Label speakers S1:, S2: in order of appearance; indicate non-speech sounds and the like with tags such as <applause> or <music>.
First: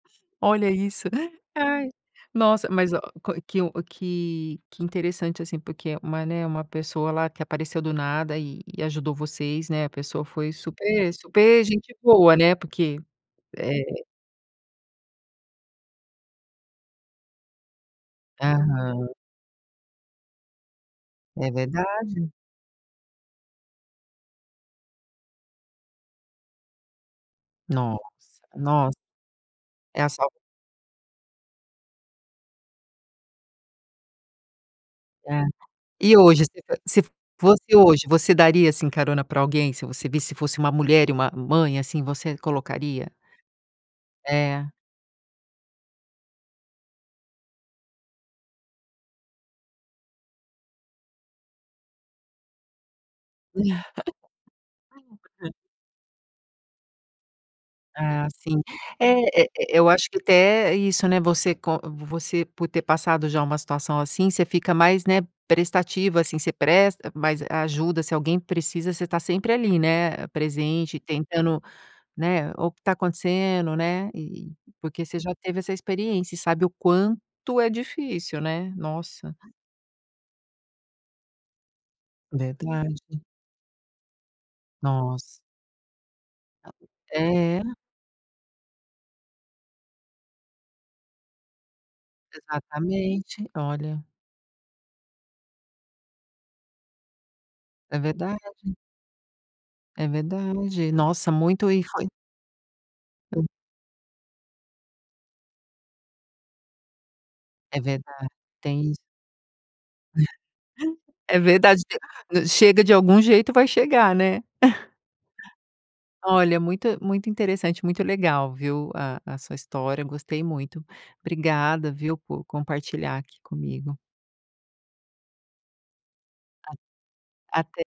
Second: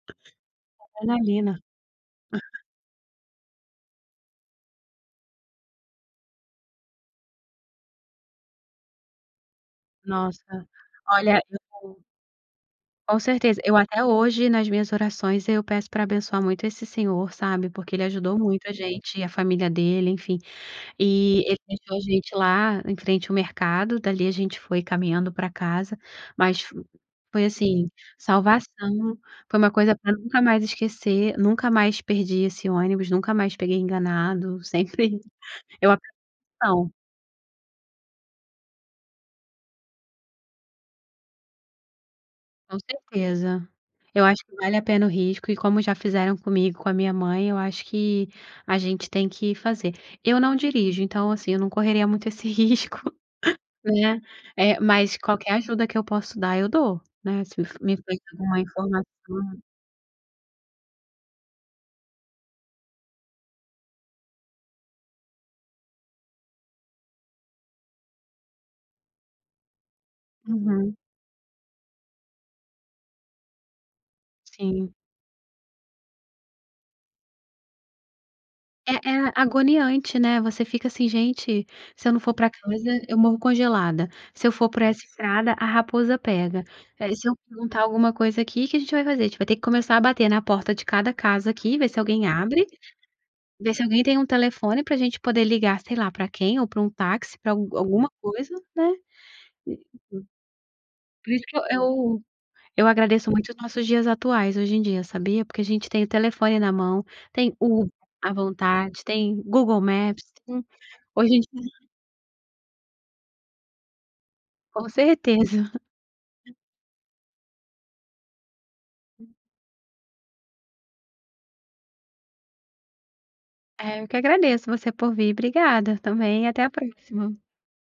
S1: Olha isso.
S2: Adrenalina.
S1: Ai,
S2: <chuckles>
S1: nossa, mas ó qual que um que que interessante, assim, porque é uma, né, uma pessoa, lá, que apareceu do nada e e ajudou vocês, né? A pessoa foi
S2: Nossa,
S1: super
S2: olha
S1: super gente
S2: <unintelligible>
S1: boa, né, porque,
S2: Com certeza, eu,
S1: eh
S2: até hoje nas minhas orações, eu peço para abençoar muito esse senhor, sabe, porque ele ajudou muito a
S1: Aham.
S2: gente, e a família dele, enfim. E
S1: É
S2: ele deixou a
S1: verdade.
S2: gente lá em frente o mercado. Dali, a gente foi caminhando para casa. Mas foi, assim,
S1: Nossa, nossa.
S2: salvação. Foi uma coisa
S1: É a
S2: para
S1: sal
S2: nunca mais esquecer, nunca mais perdi esse ônibus, nunca mais peguei enganado, sempre
S1: É.
S2: Eu aprendi
S1: E hoje, se
S2: a
S1: fos
S2: lição.
S1: se fosse hoje, você daria, assim, carona para alguém, se você visse fosse uma mulher e uma mãe, assim, você
S2: Com
S1: colocaria?
S2: certeza, eu acho que
S1: É.
S2: vale a pena o risco, e como já fizeram comigo, com a minha mãe, eu acho que a gente tem que fazer. Eu não dirijo, então, assim, eu não correria muito esse risco, né, eh, mas
S1: <laughs>
S2: qualquer ajuda que eu posso dar, eu dou, né, se
S1: Ah, sim.
S2: <unintelligible> informação.
S1: E E eu acho que até isso, né, você com você por ter passado já uma situação assim, você fica mais, né, prestativa, assim. Você presta mais ajuda. Se alguém precisa, você tá sempre ali, né,
S2: Uhum.
S1: presente, tentando, né, o que está acontecendo, né? E
S2: Sim.
S1: porque você já teve essa experiência e sabe o quanto é difícil, né?
S2: É é
S1: Nossa.
S2: agoniante, né? Você fica assim: "Gente, se eu não for para casa eu
S1: Verdade.
S2: morro congelada"; "Se eu for por essa
S1: Nossa!
S2: estrada, a raposa pega". Aí, se eu
S1: É.
S2: perguntar alguma coisa aqui, que que a gente vai fazer? A gente vai ter que começar a bater na porta de cada casa aqui, ver se alguém abre,
S1: Exatamente,
S2: ver se
S1: olha.
S2: alguém tem um telefone para gente poder ligar sei lá para quem ou para um táxi, para al
S1: É
S2: alguma
S1: verdade.
S2: coisa, né? Por isso
S1: É verdade.
S2: por
S1: Nossa,
S2: isso que
S1: muito e foi
S2: eu eu agradeço muito os nossos dias atuais hoje em dia, sabia? Porque a gente tem o telefone na mão, tem
S1: É
S2: o
S1: verdade,
S2: à
S1: tem isso.
S2: vontade, tem Google Maps, tem
S1: <laughs>
S2: hoje em
S1: É
S2: dia
S1: verdade. Chega de algum jeito, vai chegar, né?
S2: Com
S1: <chuckles>
S2: certeza.
S1: Olha, muito muito interessante, muito legal, viu, a a sua história. Gostei muito. Obrigada, viu, por compartilhar aqui comigo.
S2: Eu que agradeço você por vir. Obrigada também e até a
S1: A
S2: próxima.
S1: até!